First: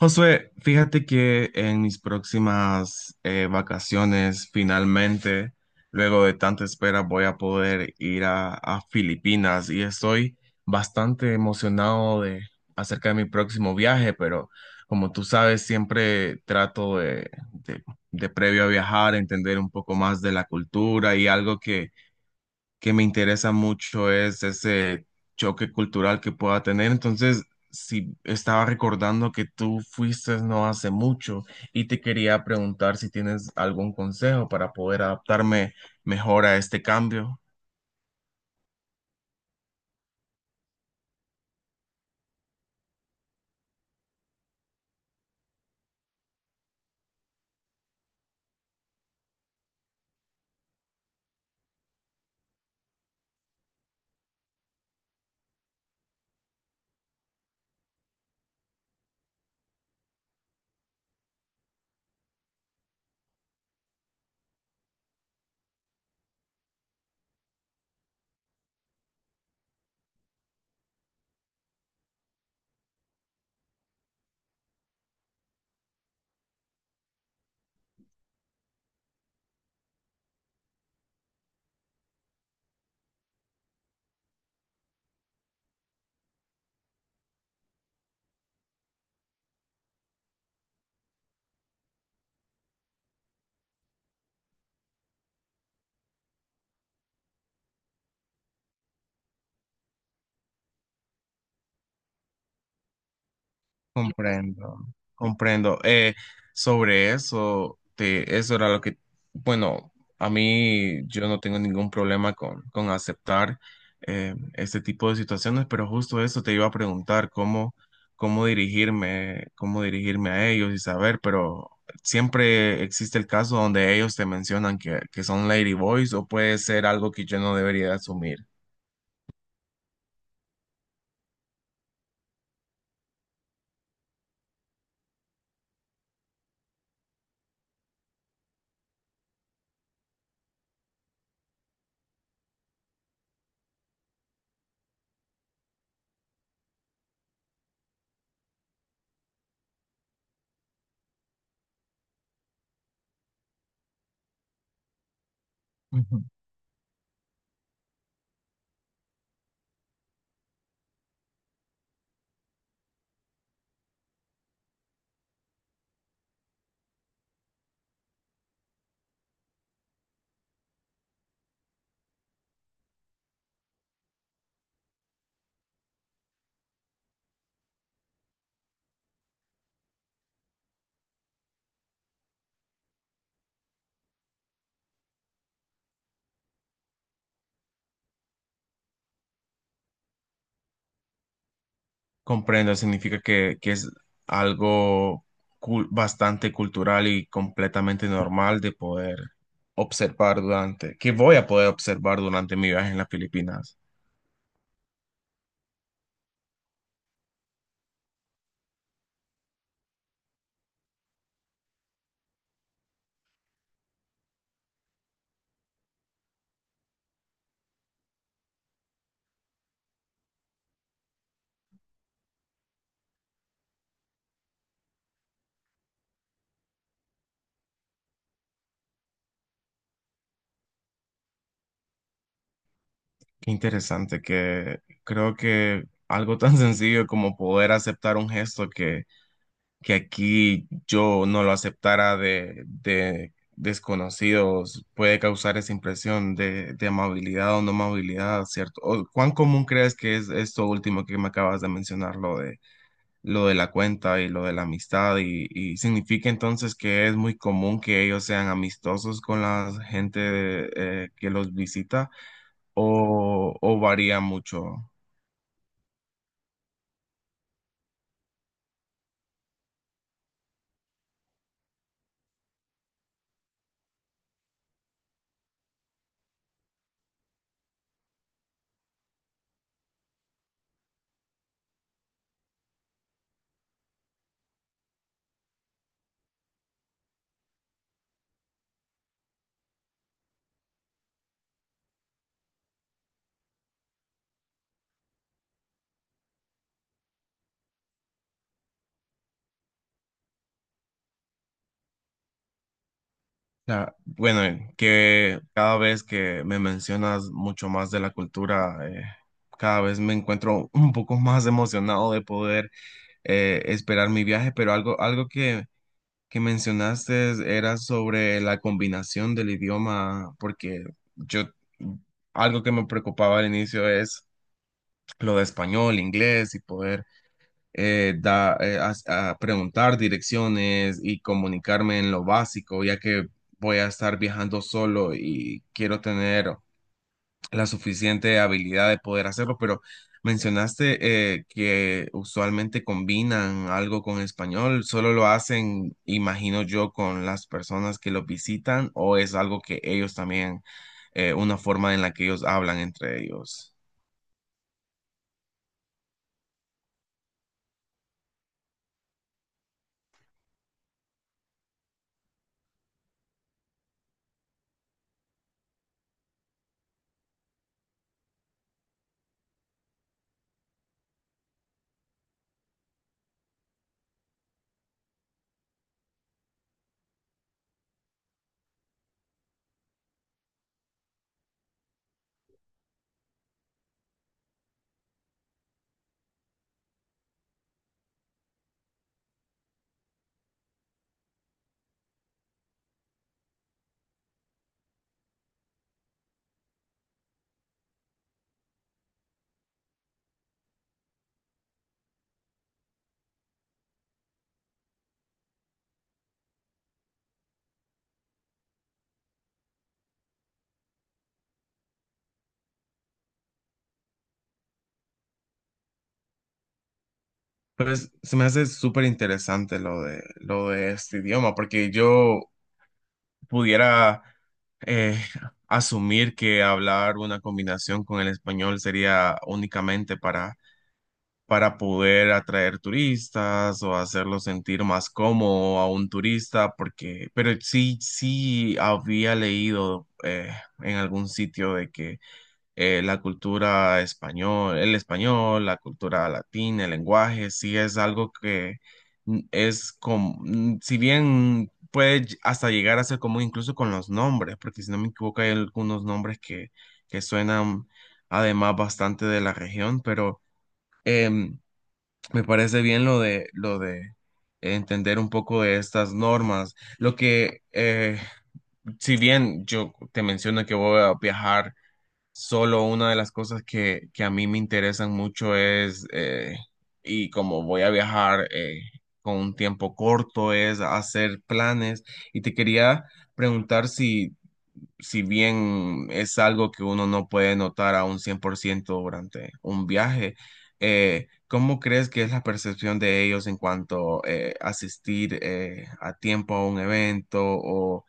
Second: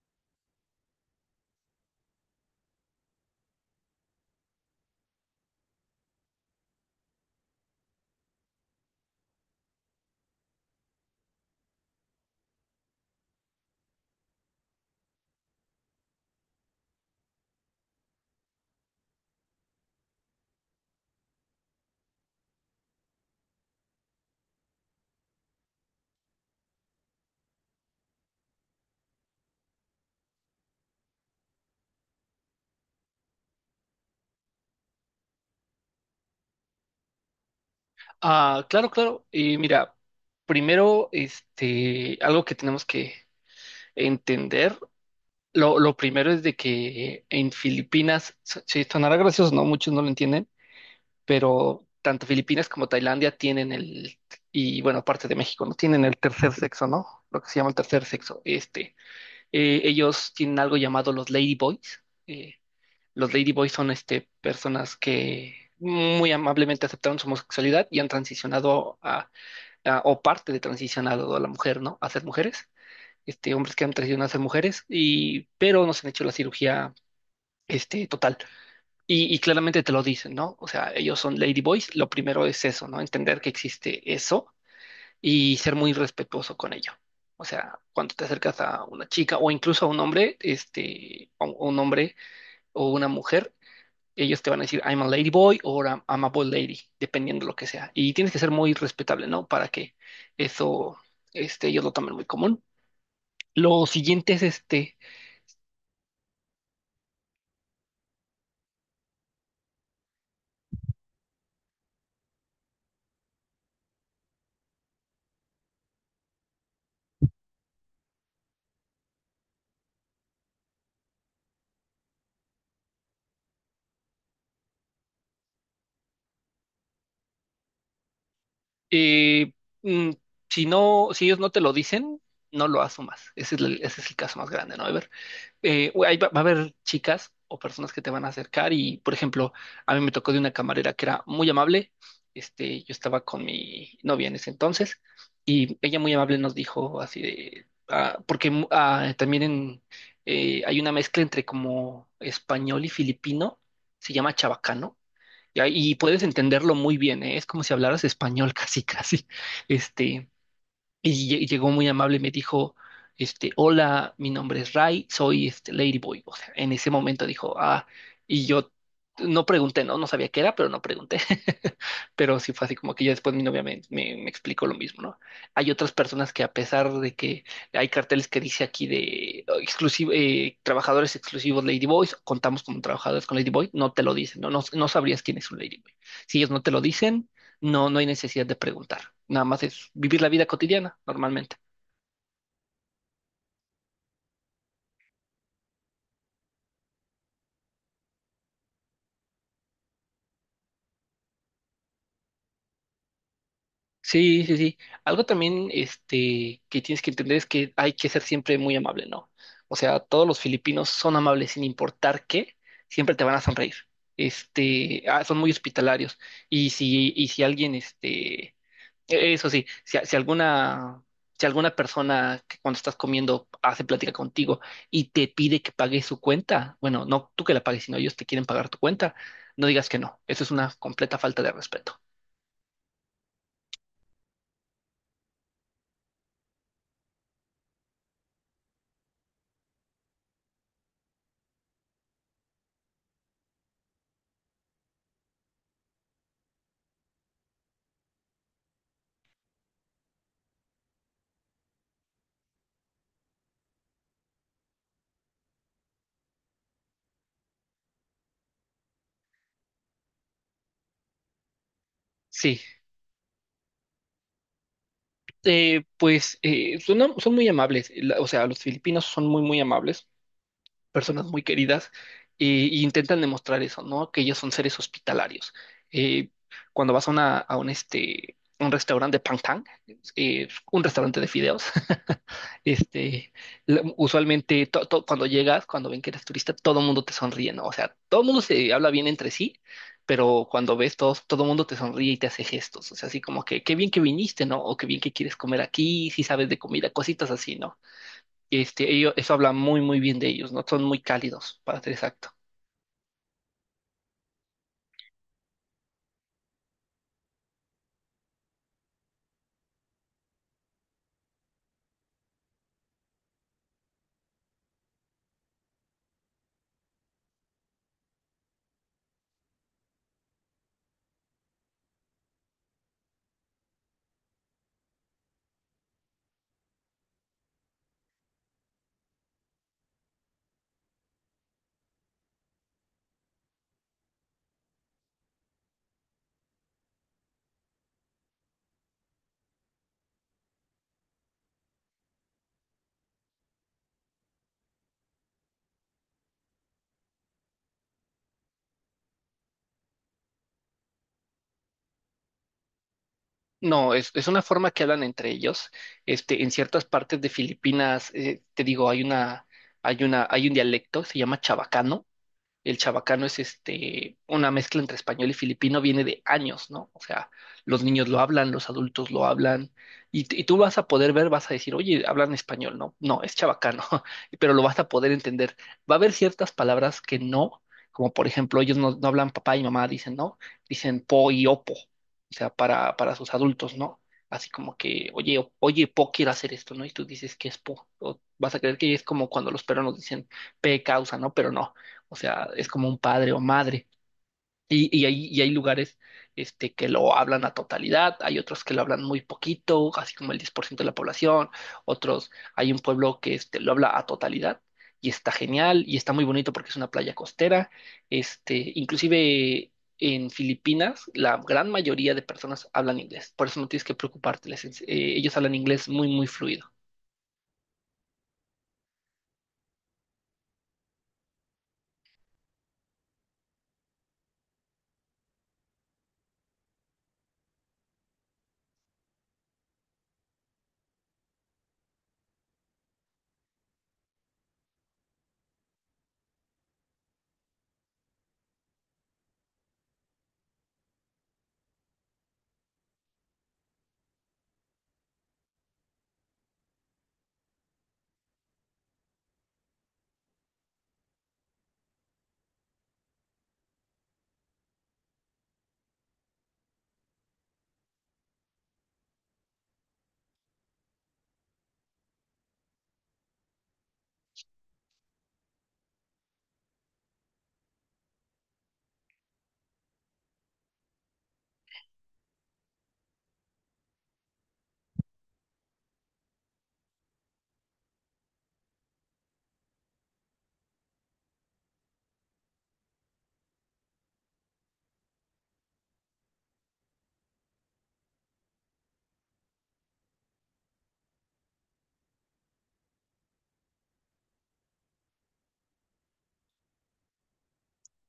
Josué, fíjate que en mis próximas vacaciones, finalmente, luego de tanta espera, voy a poder ir a Filipinas y estoy bastante emocionado de acerca de mi próximo viaje, pero como tú sabes, siempre trato de previo a viajar, entender un poco más de la cultura y algo que me interesa mucho es ese choque cultural que pueda tener. Entonces, si estaba recordando que tú fuiste no hace mucho y te quería preguntar si tienes algún consejo para poder adaptarme mejor a este cambio. Ah, claro, claro. Y mira, primero, algo que tenemos que entender, lo primero es de que en Filipinas, sí, sonará gracioso, ¿no? Muchos no lo entienden, pero tanto Filipinas como Tailandia y bueno, aparte de México, ¿no? Tienen el tercer sexo, ¿no? Lo que se llama el tercer sexo. Ellos tienen algo llamado los ladyboys. Los ladyboys son, personas que muy amablemente aceptaron su homosexualidad y han transicionado o parte de transicionado a la mujer, ¿no? A ser mujeres, hombres que han transicionado a ser mujeres, pero no se han hecho la cirugía, total. Y claramente te lo dicen, ¿no? O sea, ellos son ladyboys, lo primero es eso, ¿no? Entender que existe eso y ser muy respetuoso con ello. O sea, cuando te acercas a una chica o incluso a un hombre, a un hombre o una mujer, ellos te van a decir, I'm a lady boy o I'm a boy lady, dependiendo lo que sea. Y tienes que ser muy respetable, ¿no? Para que eso, ellos lo tomen muy común. Lo siguiente es Comprendo, comprendo. Sobre eso, eso era lo que, bueno, a mí yo no tengo ningún problema con aceptar este tipo de situaciones, pero justo eso te iba a preguntar, cómo dirigirme a ellos y saber, pero siempre existe el caso donde ellos te mencionan que son ladyboys o puede ser algo que yo no debería asumir. eh, mm, si no, si ellos no te lo dicen, no lo asumas. Ese es el caso más grande, ¿no? Ever? Va a haber chicas o personas que te van a acercar y, por ejemplo, a mí me tocó de una camarera que era muy amable. Yo estaba con mi novia en ese entonces y ella muy amable nos dijo así de, porque también hay una mezcla entre como español y filipino, se llama chabacano. Y puedes entenderlo muy bien, ¿eh? Es como si hablaras español casi, casi. Este, y llegó muy amable y me dijo, hola, mi nombre es Ray, soy Ladyboy. O sea, en ese momento dijo, y yo no pregunté, no sabía qué era, pero no pregunté. Pero sí fue así como que ya después mi novia me explicó lo mismo, ¿no? Hay otras personas que a pesar de que hay carteles que dice aquí de exclusivo, trabajadores exclusivos Ladyboys, contamos como trabajadores con Ladyboy, no te lo dicen, no sabrías quién es un Ladyboy. Si ellos no te lo dicen, no hay necesidad de preguntar. Nada más es vivir la vida cotidiana normalmente. Comprendo, significa que es algo bastante cultural y completamente normal de poder observar que voy a poder observar durante mi viaje en las Filipinas. Sí, sí, sí. Algo también, que tienes que entender es que hay que ser siempre muy amable, ¿no? O sea, todos los filipinos son amables sin importar qué, siempre te van a sonreír. Son muy hospitalarios. Y si alguien, este, E-, Eso sí, si alguna persona que cuando estás comiendo hace plática contigo y te pide que pagues su cuenta, bueno, no tú que la pagues, sino ellos te quieren pagar tu cuenta, no digas que no. Eso es una completa falta de respeto. Qué interesante, que creo que algo tan sencillo como poder aceptar un gesto que aquí yo no lo aceptara de desconocidos puede causar esa impresión de amabilidad o no amabilidad, ¿cierto? ¿O cuán común crees que es esto último que me acabas de mencionar, lo de la cuenta y lo de la amistad? Y significa entonces que es muy común que ellos sean amistosos con la gente que los visita Sí, o, ¿o varía mucho? Pues son muy amables. O sea, los filipinos son muy, muy amables. Personas muy queridas e intentan demostrar eso, ¿no? Que ellos son seres hospitalarios. Eh, Cuando vas a un restaurante de Pangtang, un restaurante de fideos, este, usualmente cuando llegas, cuando ven que eres turista, todo el mundo te sonríe, ¿no? O sea, todo el mundo se habla bien entre sí, pero cuando ves todo el mundo te sonríe y te hace gestos, o sea, así como que qué bien que viniste, ¿no? O qué bien que quieres comer aquí, si sabes de comida, cositas así, ¿no? Ellos eso habla muy, muy bien de ellos, ¿no? Son muy cálidos, para ser exacto. Ah, bueno, que cada vez que me mencionas mucho más de la cultura, cada vez me encuentro un poco más emocionado de poder esperar mi viaje, pero algo, algo que mencionaste era sobre la combinación del idioma, porque yo, algo que me preocupaba al inicio es lo de español, inglés y poder a preguntar direcciones y comunicarme en lo básico, ya que voy a estar viajando solo y quiero tener la suficiente habilidad de poder hacerlo, pero mencionaste que usualmente combinan algo con español. ¿Solo lo hacen, imagino yo, con las personas que los visitan o es algo que ellos también, una forma en la que ellos hablan entre ellos? No, es una forma que hablan entre ellos. En ciertas partes de Filipinas, te digo, hay un dialecto. Se llama chabacano. El chabacano es una mezcla entre español y filipino, viene de años, ¿no? O sea, los niños lo hablan, los adultos lo hablan, y tú vas a poder ver, vas a decir, oye, hablan español, ¿no? No, es chabacano, pero lo vas a poder entender. Va a haber ciertas palabras que no, como por ejemplo, ellos no hablan papá y mamá, dicen, ¿no? Dicen po y opo, o sea, para sus adultos, ¿no? Así como que, oye, oye, po quiere hacer esto, ¿no? Y tú dices que es po, o vas a creer que es como cuando los peruanos dicen pe causa, ¿no? Pero no. O sea, es como un padre o madre. Y hay lugares que lo hablan a totalidad, hay otros que lo hablan muy poquito, así como el 10% de la población, otros, hay un pueblo que lo habla a totalidad y está genial y está muy bonito porque es una playa costera. Inclusive en Filipinas, la gran mayoría de personas hablan inglés, por eso no tienes que preocuparte, ellos hablan inglés muy, muy fluido. Pues se me hace súper interesante lo de este idioma, porque yo pudiera eh, asumir que hablar una combinación con el español sería únicamente para poder atraer turistas o hacerlo sentir más cómodo a un turista, porque, pero sí, sí había leído en algún sitio de que la cultura español, el español, la cultura latina, el lenguaje, sí es algo que es como, si bien puede hasta llegar a ser común incluso con los nombres, porque si no me equivoco hay algunos nombres que suenan además bastante de la región, pero em, me parece bien lo de entender un poco de estas normas. Lo que, si bien yo te menciono que voy a viajar, solo una de las cosas que a mí me interesan mucho es, y como voy a viajar con un tiempo corto, es hacer planes. Y te quería preguntar si, si bien es algo que uno no puede notar a un 100% durante un viaje, ¿cómo crees que es la percepción de ellos en cuanto asistir a tiempo a un evento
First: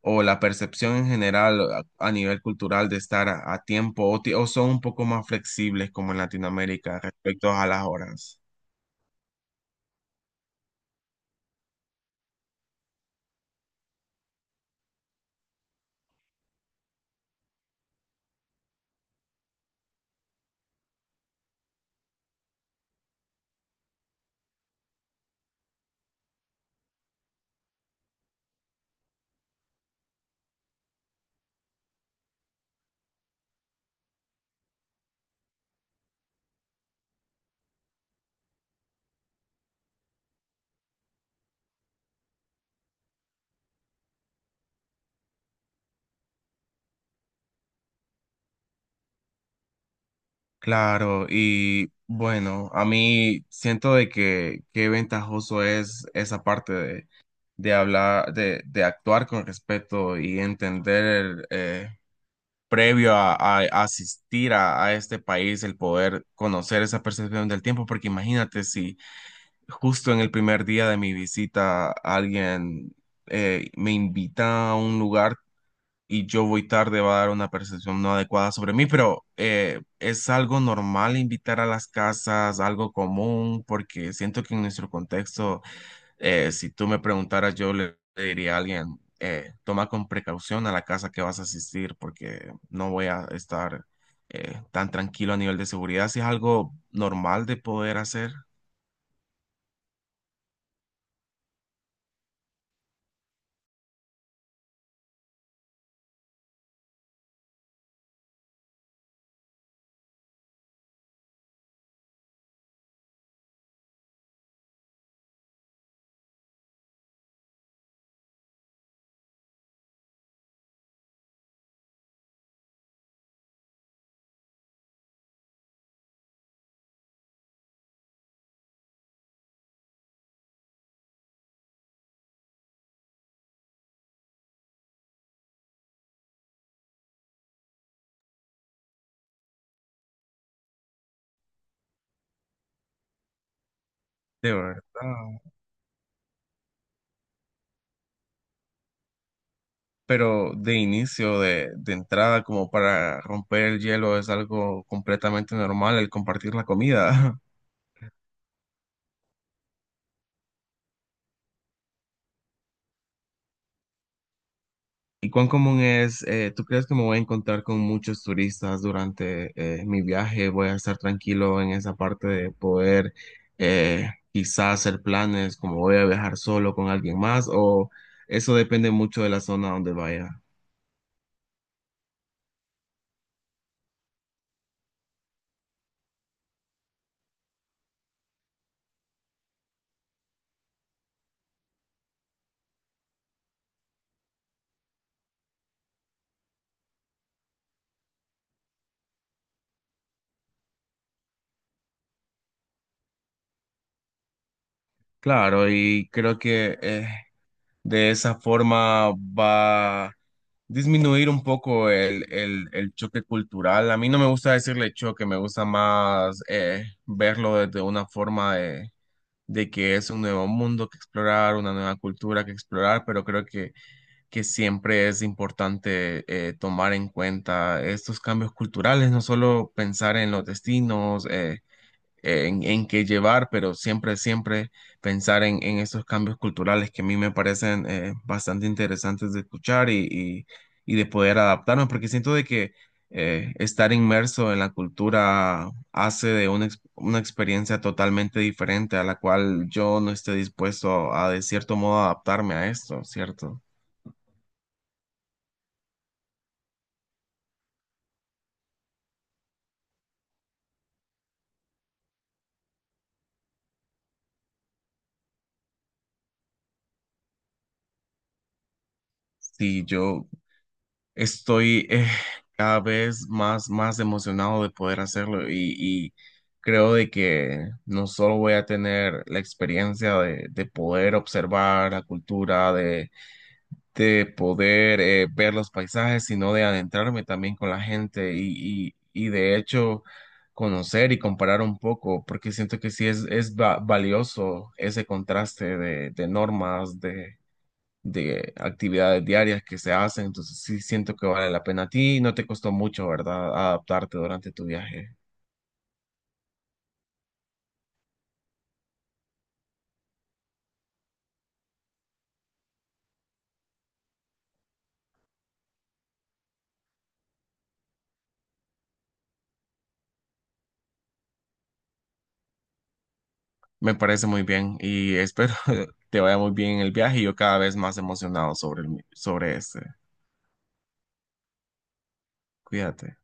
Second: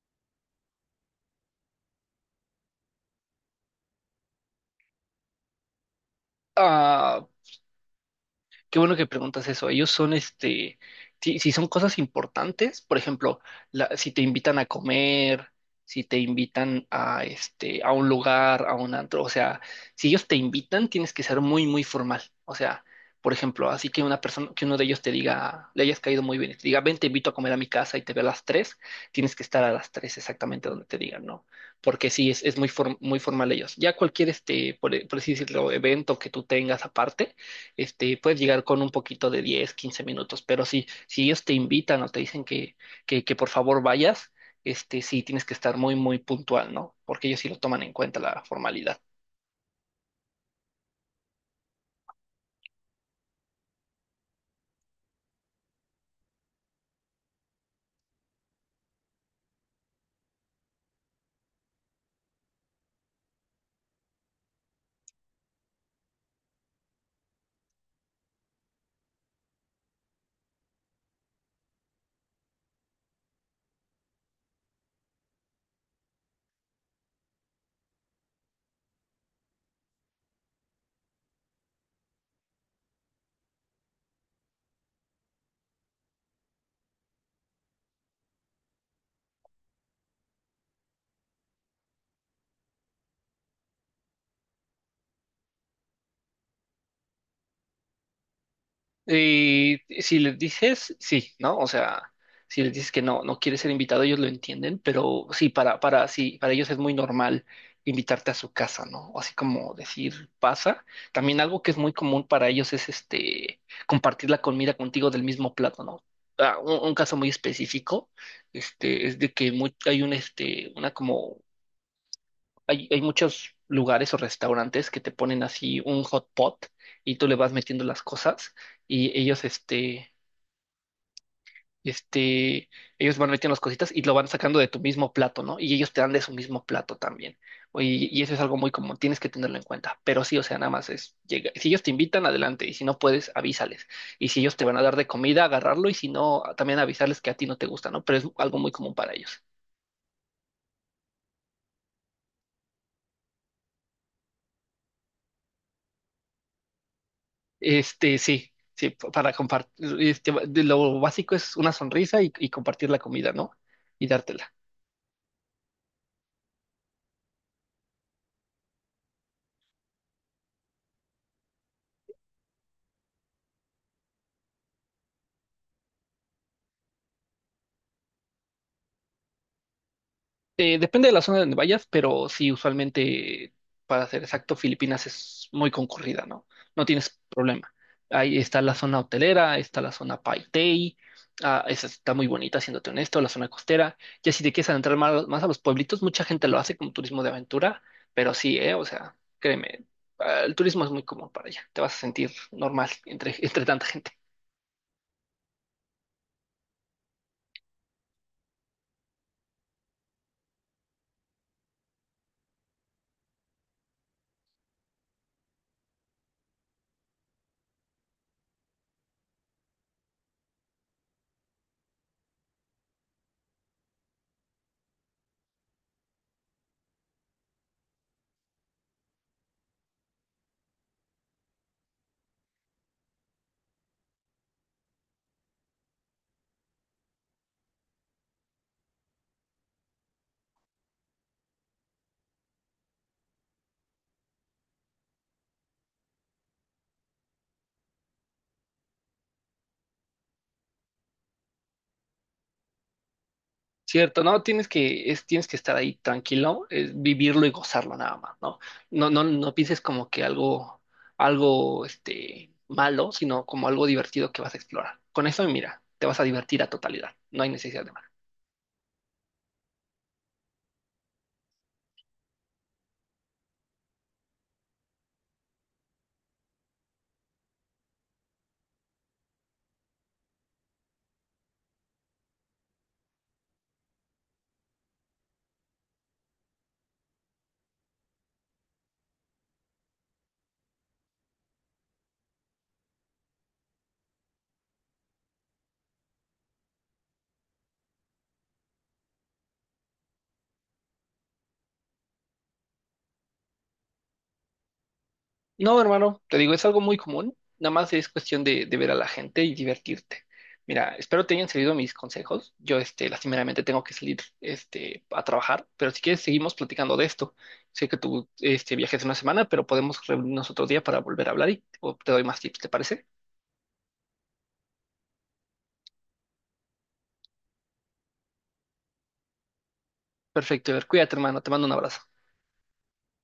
o la percepción en general a nivel cultural de estar a tiempo o, o son un poco más flexibles como en Latinoamérica Ah. respecto a las horas? Qué bueno que preguntas eso. Ellos son, si son cosas importantes, por ejemplo, si te invitan a comer, si te invitan a un lugar, a un antro, o sea, si ellos te invitan, tienes que ser muy, muy formal. O sea, por ejemplo, así que una persona, que uno de ellos te diga, le hayas caído muy bien y te diga, ven, te invito a comer a mi casa y te veo a las 3, tienes que estar a las 3 exactamente donde te digan, ¿no? Porque sí, es muy formal ellos. Ya cualquier, por así decirlo, evento que tú tengas aparte puedes llegar con un poquito de 10 15 minutos, pero si ellos te invitan o te dicen que por favor vayas, sí tienes que estar muy, muy puntual, ¿no? Porque ellos sí lo toman en cuenta la formalidad. Claro, y bueno, a mí siento de que qué ventajoso es esa parte de hablar, de actuar con respeto y entender previo a asistir a este país el poder conocer esa percepción del tiempo, porque imagínate si justo en el primer día de mi visita alguien me invita a un lugar y yo voy tarde, va a dar una percepción no adecuada sobre mí, pero ¿es algo normal invitar a las casas, algo común? Porque siento que en nuestro contexto si tú me preguntaras, yo le diría a alguien, toma con precaución a la casa que vas a asistir porque no voy a estar tan tranquilo a nivel de seguridad. Si es algo normal de poder hacer, Y si les dices sí, ¿no? O sea, si les dices que no, no quieres ser invitado, ellos lo entienden, pero sí, sí, para ellos es muy normal invitarte a su casa, ¿no? O así como decir, pasa. También algo que es muy común para ellos es compartir la comida contigo del mismo plato, ¿no? Ah, un caso muy específico, es de que hay un, una como hay muchos lugares o restaurantes que te ponen así un hot pot y tú le vas metiendo las cosas y elloseste, ellos van metiendo las cositas y lo van sacando de tu mismo plato, ¿no? Y ellos te dan de su mismo plato también. Y eso es algo muy común, tienes que tenerlo en cuenta. Pero sí, o sea, nada más es, llega. Si ellos te invitan, adelante. Y si no puedes, avísales. Y si de ellos te van a dar de comida, verdad. agarrarlo. Y si no, también avisarles que a ti no te gusta, ¿no? Pero es algo muy común para ellos. Pero de inicio, de entrada, como para romper el hielo, es algo completamente normal el compartir la comida. Sí, sí, para compartir, de lo básico es una sonrisa y compartir la comida, ¿no? Y dártela. ¿Y cuán común es, tú crees que me voy a encontrar con muchos turistas durante mi viaje? ¿Voy a estar tranquilo en esa parte de poder quizás hacer planes como voy a viajar solo con alguien más? ¿O eso depende mucho de la zona donde vaya? Depende de la zona donde vayas, pero sí, usualmente, para ser exacto, Filipinas es muy concurrida, ¿no? No tienes problema. Ahí está la zona hotelera, está la zona Paitei, esa está muy bonita, siéndote honesto, la zona costera. Ya si te quieres adentrar más, más a los pueblitos, mucha gente lo hace como turismo de aventura, pero sí, o sea, créeme, el turismo es muy común para allá, te vas a sentir normal entre, entre tanta gente. Claro, y creo que de esa forma va a disminuir un poco el choque cultural. A mí no me gusta decirle choque, me gusta más verlo desde una forma de que es un nuevo mundo que explorar, una nueva cultura que explorar, pero creo que siempre es importante tomar en cuenta estos cambios culturales, no solo pensar en los destinos, en qué llevar, pero siempre, siempre pensar en esos cambios culturales que a mí me parecen bastante interesantes de escuchar y de poder adaptarme, porque siento de que estar inmerso en la cultura hace de una experiencia totalmente diferente a la cual yo no esté dispuesto a, de cierto modo adaptarme a esto, ¿cierto? Cierto, no, tienes que estar ahí tranquilo, es vivirlo y gozarlo nada más, ¿no? No, no, no pienses como que algo, malo, sino como algo divertido que vas a explorar. Con eso, mira, te vas a divertir a totalidad, no hay necesidad de. Si yo estoy cada vez más, más emocionado de poder hacerlo y creo de que no solo voy a tener la experiencia de poder observar la cultura, de poder ver los paisajes, sino de adentrarme también con la gente y de hecho conocer y comparar un poco, porque siento que sí es, valioso ese contraste de normas, de actividades diarias que se hacen, entonces sí siento que vale la pena. A ti no te costó mucho, ¿verdad? Adaptarte durante tu viaje. No, hermano, te digo, es algo muy común, nada más es cuestión de ver a la gente y divertirte. Mira, espero te hayan servido mis consejos. Yo, lastimeramente tengo que salir, a trabajar, pero si quieres seguimos platicando de esto. Sé que tú, viajes una semana, pero podemos reunirnos otro día para volver a hablar y o te doy más tips, ¿te parece? Me parece muy bien y espero te vaya muy bien en el viaje y yo cada vez más emocionado sobre sobre este. Perfecto, Ever, cuídate, hermano, te mando un abrazo. Cuídate.